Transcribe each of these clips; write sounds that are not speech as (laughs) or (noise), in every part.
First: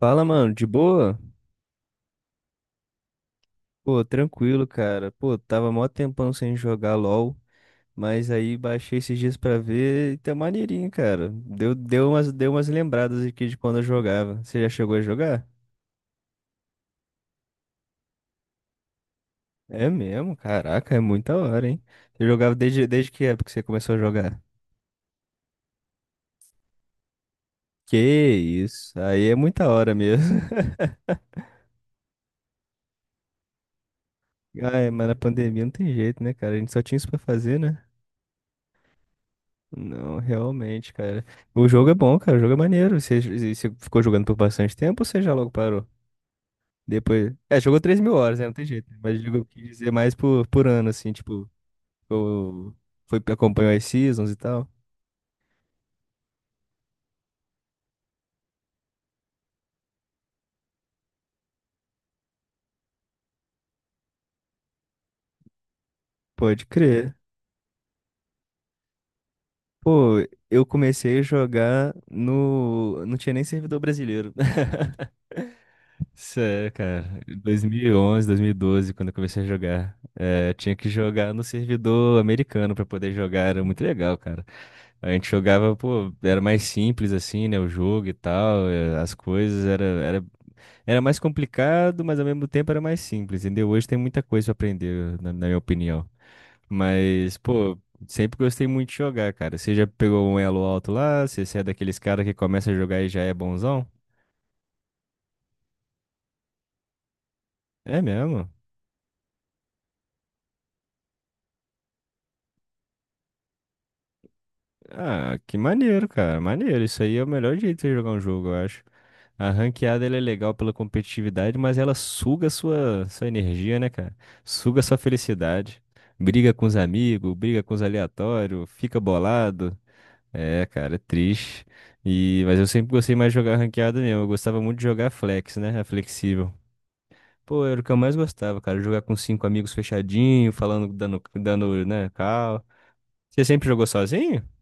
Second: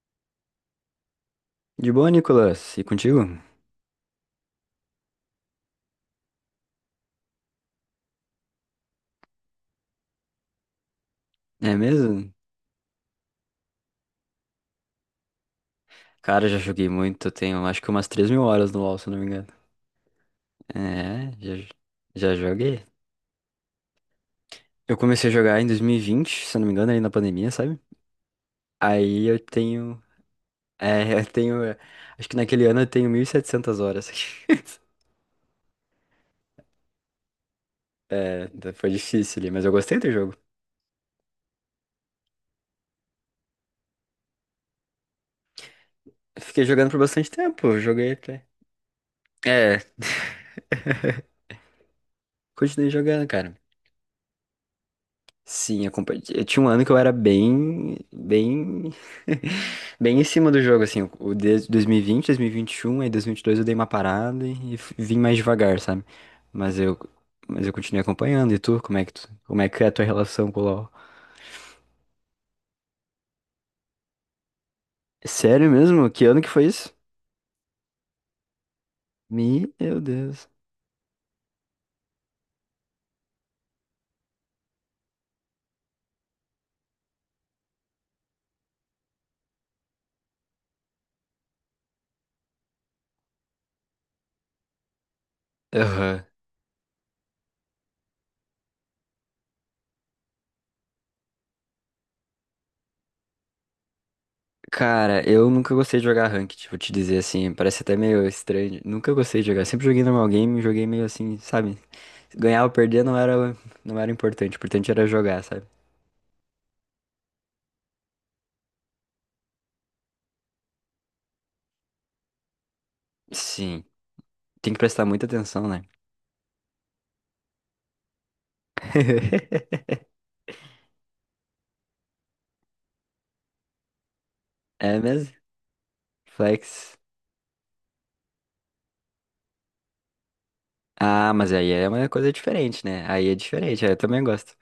Fala, mano, de boa? De boa, Nicolas? E contigo? Pô, tranquilo, cara. Pô, tava mó tempão sem jogar LOL, mas aí baixei esses dias pra ver e tá maneirinho, cara. Deu, É deu mesmo? umas, deu umas lembradas aqui de quando eu jogava. Você já chegou a jogar? Cara, já joguei muito, tenho acho que umas 3.000 horas no LoL, se eu não me engano. É mesmo? Caraca, é É, muita hora, já, hein? Você já jogava joguei. desde que época que você começou a jogar? Eu comecei a jogar em 2020, se eu não me engano, aí na pandemia, sabe? Que isso, Aí aí é eu muita hora tenho. mesmo. (laughs) É, (laughs) eu tenho. É, Acho que naquele ano eu tenho 1.700 horas. Ah, é, (laughs) mas na pandemia não tem jeito, né, cara? A gente só tinha isso pra fazer, né? É, então foi difícil ali, mas eu gostei do Não, jogo. realmente, cara. O jogo é bom, cara. O jogo é maneiro. E você ficou jogando por bastante tempo ou você já logo parou? Fiquei jogando por bastante Depois. É, tempo, jogou eu três joguei mil horas, até. né? Não tem jeito. Né? Mas digo, eu quis É, dizer mais por ano, assim, (laughs) tipo, eu Continuei foi, jogando, cara. acompanhou as seasons e tal. Eu tinha um ano que eu era bem, bem, (laughs) bem em cima do jogo, assim, o de 2020, 2021, aí 2022 eu dei uma parada e vim mais devagar, sabe? Pode Mas eu, crer. mas eu continuei acompanhando. E tu, como é que é a tua Pô, relação com o eu LoL? comecei a jogar no. Não tinha nem servidor brasileiro. (laughs) Sério mesmo? Que ano que foi Sério, isso? cara. 2011, 2012, quando eu comecei a jogar. Meu Deus. É, eu tinha que jogar no servidor americano pra poder jogar. Era muito legal, cara. A gente jogava, pô, era mais simples assim, né? O jogo e tal, é, as coisas. Era mais complicado, mas ao mesmo tempo era mais simples, entendeu? Hoje tem muita coisa pra aprender, na minha opinião. Aham. Mas, pô, sempre gostei muito de jogar, cara. Você já pegou um elo alto lá? Você é daqueles caras que começa a jogar e já é bonzão? Cara, eu nunca gostei de jogar ranked, vou te dizer assim, parece até É meio mesmo? estranho. Nunca gostei de jogar, sempre joguei normal game, joguei meio assim, sabe? Ganhar ou perder não era, não era importante, o importante era Ah, jogar, que sabe? maneiro, cara. Maneiro. Isso aí é o melhor jeito de jogar um jogo, eu acho. A ranqueada ela é legal pela competitividade, mas ela suga sua energia, Sim, né, cara? tem que Suga sua prestar muita atenção, felicidade. né? Briga com os amigos, briga com os aleatórios, fica bolado. (laughs) É, cara, é triste. E, mas eu sempre gostei mais de jogar ranqueada mesmo. Eu gostava muito de É jogar mesmo? flex, né? A flexível. Flex. Pô, era o que eu mais gostava, cara. Jogar com cinco amigos fechadinho, falando, dando, Ah, mas aí dando, é né, uma coisa cal. diferente, né? Aí é Você sempre diferente, jogou aí eu também sozinho? gosto.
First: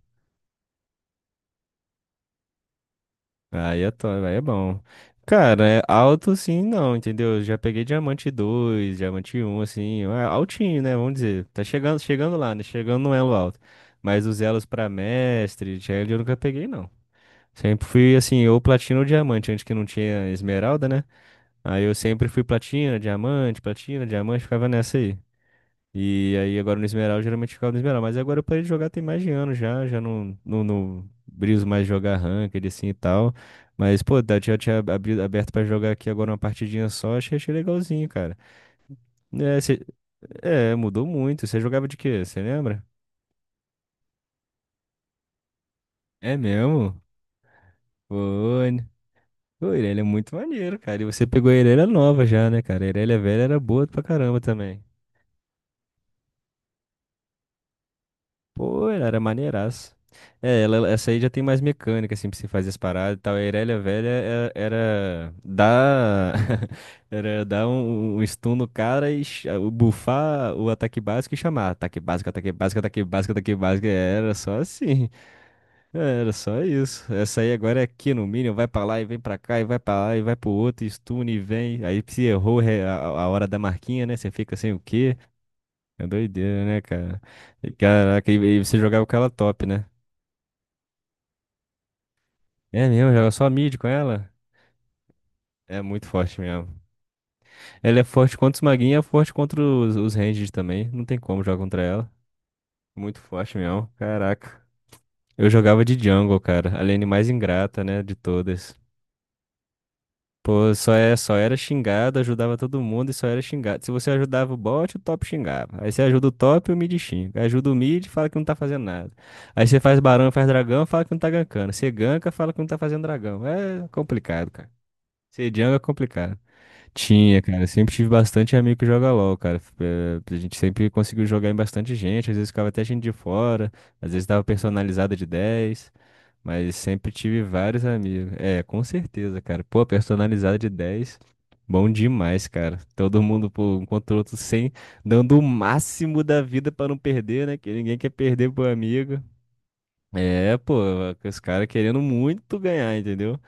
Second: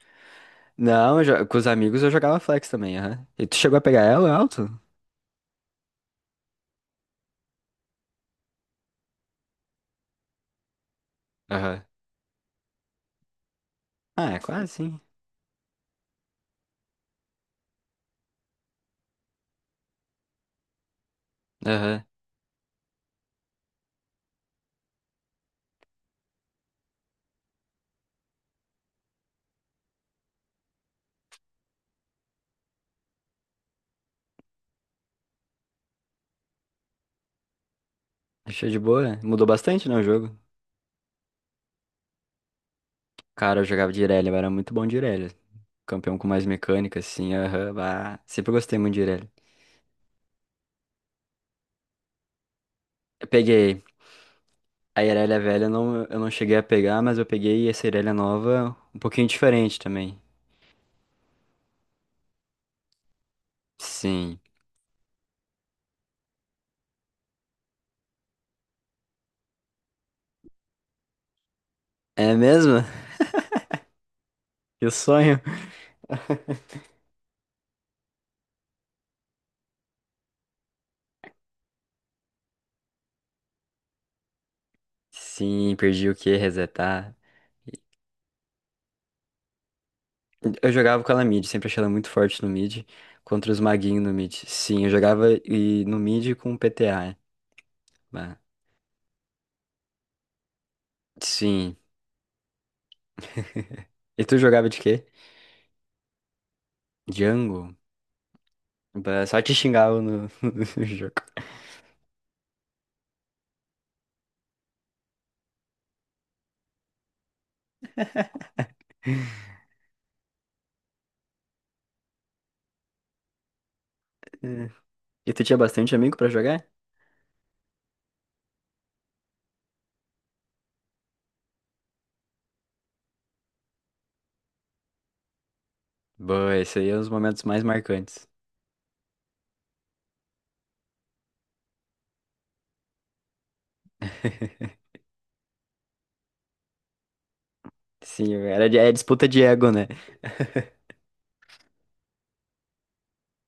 Não, com os amigos eu jogava flex também, aham. E tu chegou a Aí é pegar top, ela aí é alto? bom. Cara, é alto sim, não, entendeu? Já peguei diamante 2, diamante um, assim, é altinho, né? Vamos dizer. Tá Aham. chegando lá, né? Chegando no elo alto. Mas Ah, é os elos quase pra sim. mestre, challenge, eu nunca peguei, não. Sempre fui, assim, ou platina ou diamante, antes que não tinha esmeralda, né? Aí eu Aham. sempre fui platina, diamante, ficava nessa aí. E aí agora no Esmeral, eu geralmente ficava no Esmeral. Mas agora eu parei de jogar tem mais de ano já não, não briso mais jogar ranked assim e tal. Mas, pô, já tinha aberto pra jogar aqui agora uma partidinha só, achei legalzinho, cara. Achei de boa. Mudou É, bastante, né, o jogo? Mudou muito. Você jogava de quê? Você lembra? Cara, eu jogava de Irelia, eu era muito bom de Irelia. Campeão com É mais mecânica, mesmo? assim, aham. Bah. Sempre gostei Foi. muito de Irelia. Pô, Irelia é muito maneiro, cara. E você pegou a Irelia nova já, né, cara? A Irelia Eu velha era peguei. boa pra caramba também. A Irelia velha não, eu não cheguei a pegar, mas eu peguei essa Irelia nova Pô, um era pouquinho diferente maneiraço. também. É, essa aí já tem mais mecânica, assim, pra você fazer as paradas e tal. A Irelia Velha Sim. Era, dar. (laughs) Era dar um stun no cara e bufar o ataque básico e chamar. Ataque básico, É ataque mesmo? básico, ataque (laughs) básico, ataque básico. É, era só Eu assim. (laughs) sonho. É, era só isso. Essa aí agora é aqui no Minion, vai pra lá e vem pra cá, e vai pra lá e vai pro outro, e stun e vem. Aí se errou a hora da marquinha, né? Você fica assim, o quê? Sim, É perdi o que doideira, né, Resetar. cara? E, caraca, e você jogava com ela top, né? Eu jogava com ela mid, sempre achei ela muito forte no mid, É mesmo, joga só contra os mid com maguinhos no ela? mid. Sim, eu jogava É e no muito mid forte com mesmo. PTA. Ela é forte Bah. contra os maguinhos, é forte contra os ranged também. Não tem como jogar Sim. contra ela. Muito forte mesmo. E tu Caraca. jogava de quê? Eu jogava de jungle, cara. A lane mais Django? ingrata, né, de todas. Bah, só te xingava no, (laughs) Pô, no jogo. só era xingado, ajudava todo mundo e só era xingado. Se você ajudava o bot, o top xingava. Aí você ajuda o top, o mid xinga. Aí ajuda o mid, fala que não tá fazendo nada. Aí você faz barão, faz dragão, fala que não tá gankando. Você ganka, fala que não tá fazendo dragão. É complicado, cara. É. E tu Ser tinha jungle é bastante amigo pra complicado. jogar? Tinha, cara. Eu sempre tive bastante amigo que joga LOL, cara. A gente sempre conseguiu jogar em bastante gente. Às vezes ficava até gente de fora. Às vezes dava personalizada de 10. Boa, Mas esse aí é um dos sempre tive momentos mais vários marcantes. amigos. É, com certeza, cara. Pô, personalizada de 10. Bom demais, cara. Todo mundo, pô, um contra o outro sem, (laughs) dando o máximo da vida pra não perder, né? Que ninguém quer Sim, perder pro é amigo. disputa de ego, né? É, pô, (laughs) os caras querendo muito ganhar, entendeu?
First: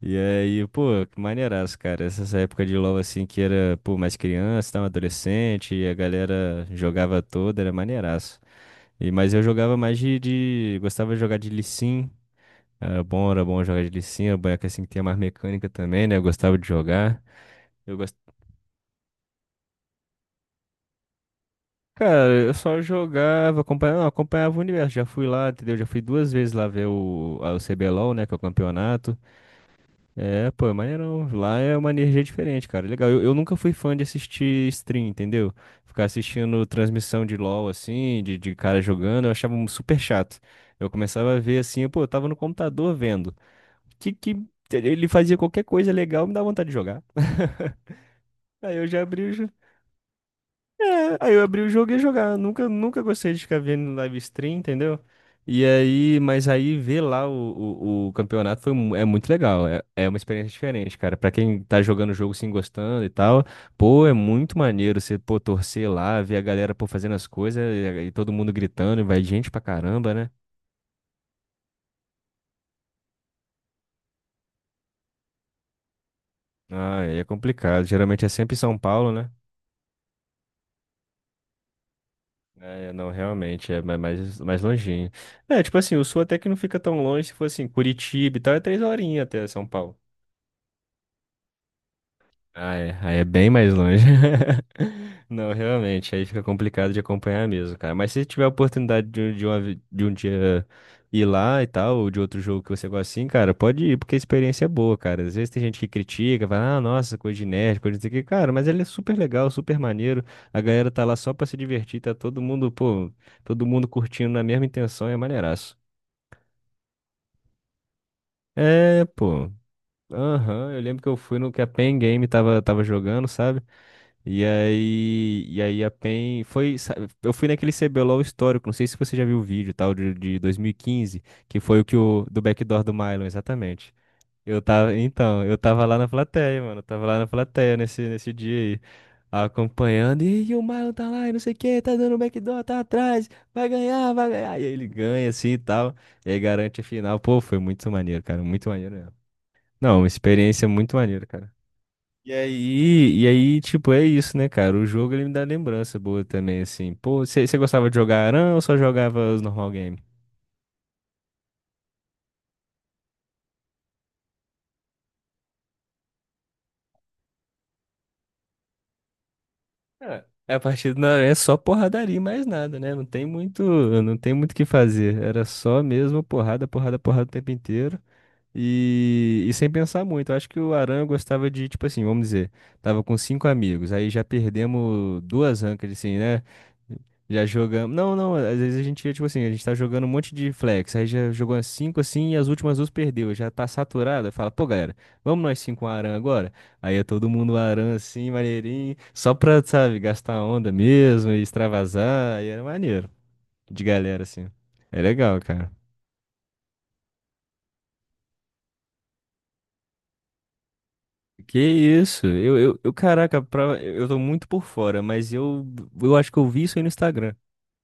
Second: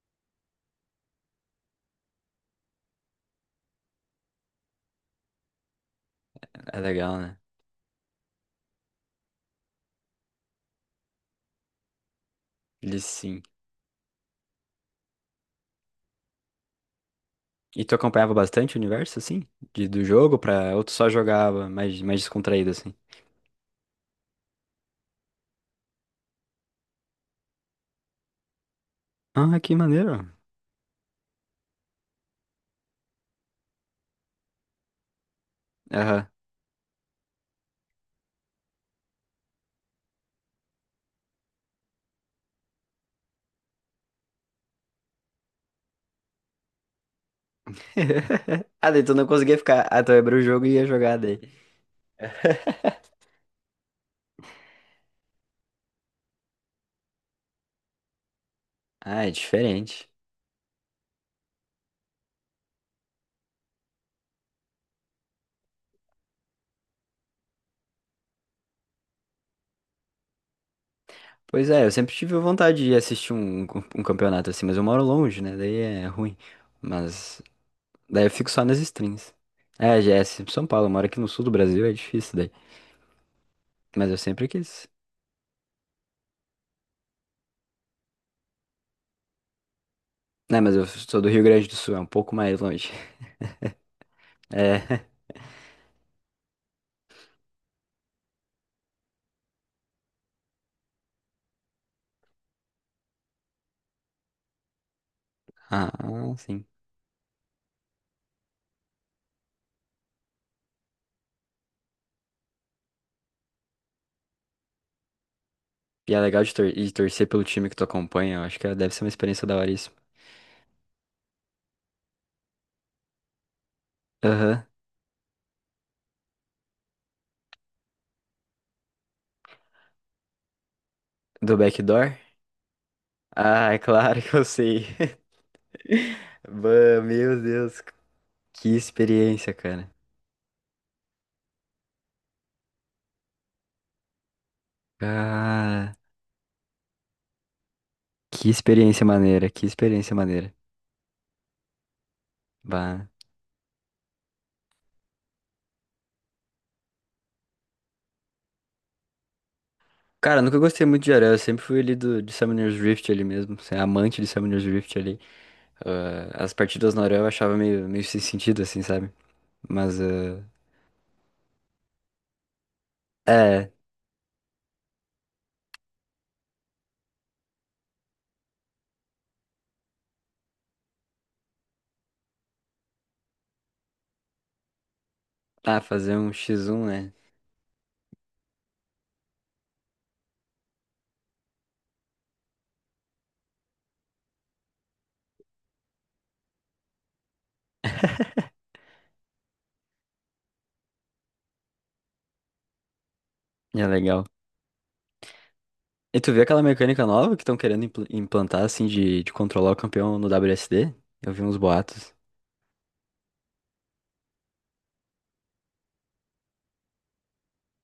E aí, pô, que maneiraço, cara. Essas épocas de LoL, assim, que era, pô, mais criança, tava adolescente, e a galera É legal, jogava né? toda, era maneiraço. E, mas eu jogava mais gostava de jogar de Lee Sin. Ele sim. Era bom jogar de Lee Sin. Era boneco, assim, que tinha mais mecânica também, né? Eu gostava de jogar. E Eu tu gost... acompanhava bastante o universo, assim? De, do jogo pra... Ou tu só jogava mais Cara, eu descontraído, só assim? jogava, acompanhava, não, acompanhava o universo. Já fui lá, entendeu? Já fui duas vezes lá ver o CBLOL, né? Que é o campeonato. Ah, que maneiro. É, pô, é maneirão. Lá é uma energia diferente, cara. Legal. Eu nunca fui fã de assistir stream, entendeu? Ficar Aham. assistindo transmissão de LoL, assim, de cara jogando, eu achava um super chato. Eu começava a ver assim, pô, eu tava no computador vendo. Que ele fazia qualquer coisa legal, me dá vontade de jogar. (laughs) (laughs) Aí eu Ah, já daí tu não abri, conseguia ficar... Ah, tu abriu o jogo e ia é, jogar aí daí. eu abri o jogo e ia jogar. Nunca, (laughs) nunca gostei de ficar vendo live stream, entendeu? E aí, mas aí ver lá o campeonato é Ah, muito é legal. É diferente. uma experiência diferente, cara. Pra quem tá jogando o jogo, sim, gostando e tal, pô, é muito maneiro você, pô, torcer lá, ver a galera, pô, fazendo as coisas e todo mundo gritando, e vai gente pra caramba, né? Pois é, eu sempre tive vontade de assistir um campeonato assim, mas eu moro longe, né? Daí é ruim. Ah, aí é Mas complicado. Geralmente daí é eu fico sempre em só São nas Paulo, né? streams. É, já é sempre São Paulo, eu moro aqui no sul do Brasil, é difícil daí. É, não, realmente, é Mas eu mais, sempre mais quis. longinho. É, tipo assim, o Sul até que não fica tão longe, se for assim, Curitiba e tal, é 3 horinhas até São Paulo. Né, mas eu sou do Rio Grande do Sul, é um pouco mais Ah, longe. é. Aí é bem mais longe. É. (laughs) (laughs) Não, realmente, aí fica complicado de acompanhar mesmo, cara. Mas se tiver a oportunidade de uma vi- de um dia ir lá e tal, ou de outro jogo que você gosta assim, cara, pode ir, porque a experiência é boa, cara. Às vezes tem gente que Ah, critica, sim. fala, ah, nossa, coisa de nerd, coisa de que, cara, mas ele é super legal, super maneiro. A galera tá lá só pra se divertir, tá todo mundo, pô, todo mundo curtindo na mesma intenção, é maneiraço. E é legal de, de torcer pelo time que tu acompanha, eu acho que deve ser É, uma experiência pô. da hora isso. Aham, eu lembro que eu fui no que a Pen Game tava jogando, sabe? E Aham. aí, e aí a PEN foi, eu fui naquele CBLOL histórico, não sei se você já viu o vídeo, tal, de 2015 Do que foi o que backdoor? o do backdoor do Mylon, Ah, (laughs) é exatamente. claro que eu Eu sei. tava, (laughs) então, eu tava lá na plateia, mano, eu Bah, tava lá na Meu plateia Deus, nesse que dia aí, experiência, cara. acompanhando, o Mylon tá lá, e não sei o que, tá dando backdoor, tá atrás, vai ganhar, vai ganhar. E aí ele ganha assim e Cara, tal, e aí garante a final. Pô, foi muito maneiro, cara, que muito maneiro experiência mesmo. maneira, que Não, uma experiência maneira. experiência muito maneira, cara. E Bah. aí, e aí, tipo, é isso, né, cara? O jogo ele me dá lembrança boa também, assim. Pô, você gostava de jogar Aran ou só jogava os normal game? Cara, eu nunca gostei muito de Aranha, eu sempre fui ali do, de Summoner's Rift ali mesmo, assim, amante de Summoner's Rift ali. Ah, as partidas no Aranha eu achava meio sem sentido, assim, sabe? Mas Ah, eh, a partir do Aran é só porradaria e mais nada, né? Não tem muito, é, não tem muito o que fazer. Era só mesmo porrada, porrada, porrada o tempo inteiro. E sem pensar muito, eu acho que o Aran gostava de, tipo assim, vamos dizer, tava com cinco amigos, aí já perdemos duas ancas, assim, fazer um né? x1, né? Já jogamos. Não, não, às vezes a gente, ia tipo assim, a gente tá jogando um monte de flex, aí já jogou as cinco assim e as últimas duas perdeu, já tá saturada. Fala, pô, galera, vamos nós cinco um Aran agora? Aí é todo mundo Aran assim, maneirinho, só pra, sabe, gastar onda mesmo e extravasar, aí era maneiro, de É galera legal. assim. É legal, cara. E tu viu aquela mecânica nova que estão querendo implantar, assim, de controlar o campeão no WSD? Eu vi uns Que boatos. isso? Eu caraca, eu tô muito por fora, mas eu acho que eu vi isso aí no Instagram.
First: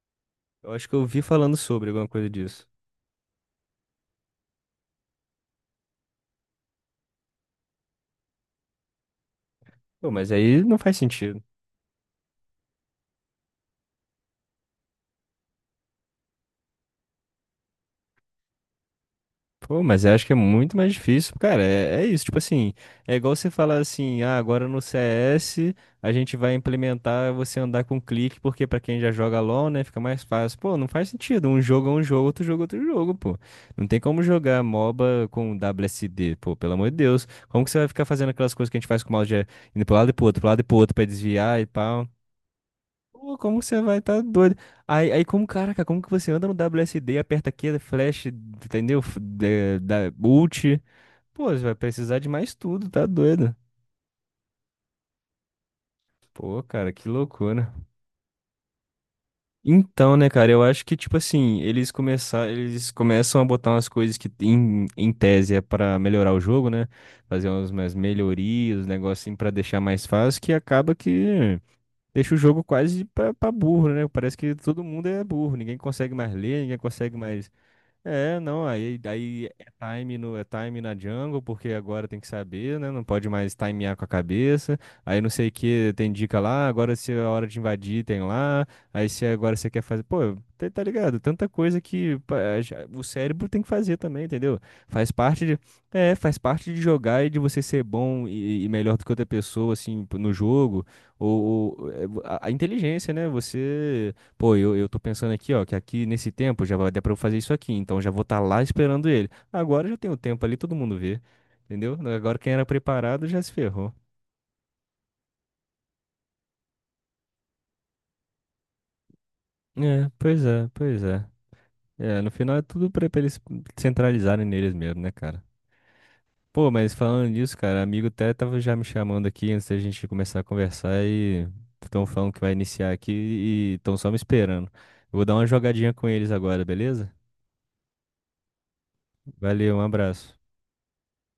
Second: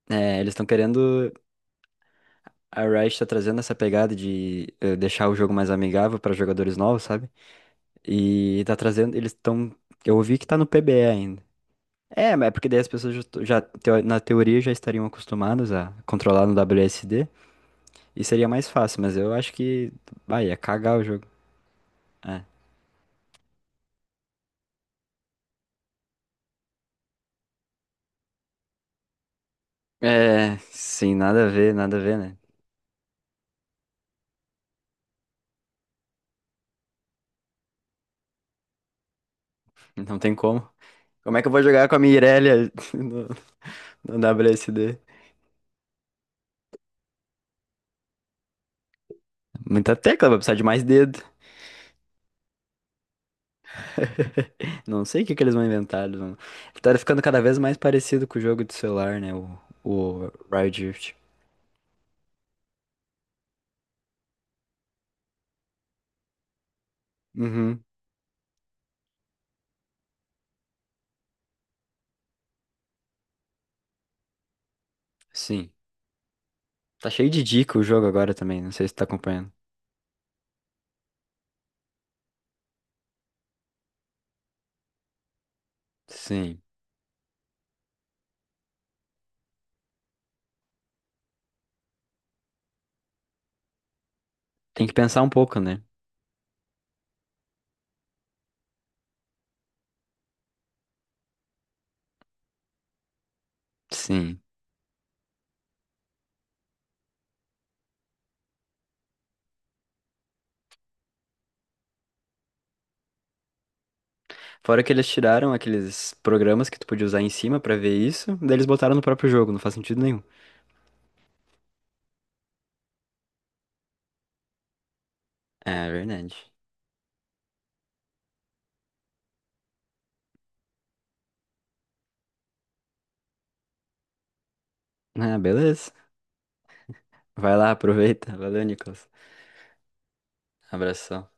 É, eles estão Eu acho que eu vi querendo. falando sobre alguma coisa disso. A Riot tá trazendo essa pegada de deixar o jogo mais amigável para jogadores novos, sabe? E tá trazendo. Eles estão. Pô, Eu mas ouvi que tá aí no não faz PBE ainda. sentido. É, mas é porque daí as pessoas já, to- já teo- na teoria já estariam acostumadas a controlar no WSD e seria mais fácil, mas eu acho Pô, que. mas eu acho que é Vai, ia muito mais cagar o jogo. difícil, cara. É isso, tipo É. assim, é igual você falar assim, ah, agora no CS a gente vai implementar você andar com clique, porque pra quem já joga LoL, né, fica mais fácil. É, Pô, não faz sim, nada a sentido. Um ver, jogo é nada a um ver, jogo, né? outro jogo é outro jogo, pô. Não tem como jogar MOBA com WSD, pô, pelo amor de Deus. Como que você vai ficar fazendo aquelas coisas que a gente faz com o mouse de indo pro lado e Não pro tem outro, pro lado e como. pro outro pra Como é que eu desviar vou e jogar com a pau? Mirelia Pô, (laughs) como você vai tá no doido? WSD? Aí como, caraca, como que você anda no WSD, aperta aqui, flash, entendeu? Muita Da tecla, vai precisar de ult. mais dedo. Pô, você vai precisar de mais tudo, tá doido? Não sei o que que eles vão inventar. Pô, cara, Tá que ficando cada vez loucura. mais parecido com o jogo de celular, né? Então, né, O cara, eu acho Riot que, Rift. tipo assim, eles começam a botar umas coisas que em tese é pra melhorar o jogo, né? Fazer umas, Uhum, umas melhorias, negócio assim pra deixar mais fácil, que acaba que deixa o jogo quase pra burro, né? Parece que todo mundo é burro, sim. ninguém consegue mais ler, ninguém Tá consegue cheio de mais. dica o jogo agora É, também, não, não sei se aí, tá aí acompanhando. é time no, é time na jungle, porque agora tem que saber, né? Não pode mais timear com a cabeça. Aí não sei o que, tem dica Sim. lá, agora se é a hora de invadir, tem lá. Aí se agora você quer fazer. Pô, tá, tá ligado? Tanta coisa que pá, o cérebro tem que fazer também, entendeu? Tem que Faz pensar um parte de. pouco, né? É, faz parte de jogar e de você ser bom e melhor do que outra pessoa, assim, no jogo. Ou, a inteligência, né? Você. Sim. Pô, eu tô pensando aqui, ó, que aqui nesse tempo já vai dar pra eu fazer isso aqui, então já vou estar lá esperando ele. Agora já tem o tempo ali, todo mundo vê, entendeu? Agora quem era preparado já se ferrou. Fora que eles tiraram aqueles programas que tu podia usar em cima pra ver isso, daí eles botaram no próprio jogo, não faz sentido É, nenhum. pois é, pois é. É, no final é tudo pra eles centralizarem neles mesmo, né, cara? É verdade. Pô, mas falando nisso, cara, amigo até tava já me chamando aqui antes da gente começar a conversar e estão falando que vai iniciar aqui e estão só me esperando. Eu vou dar Ah, uma beleza. jogadinha com eles agora, beleza? Vai lá, aproveita. Valeu, Nicolas. Valeu, um abraço. Abração.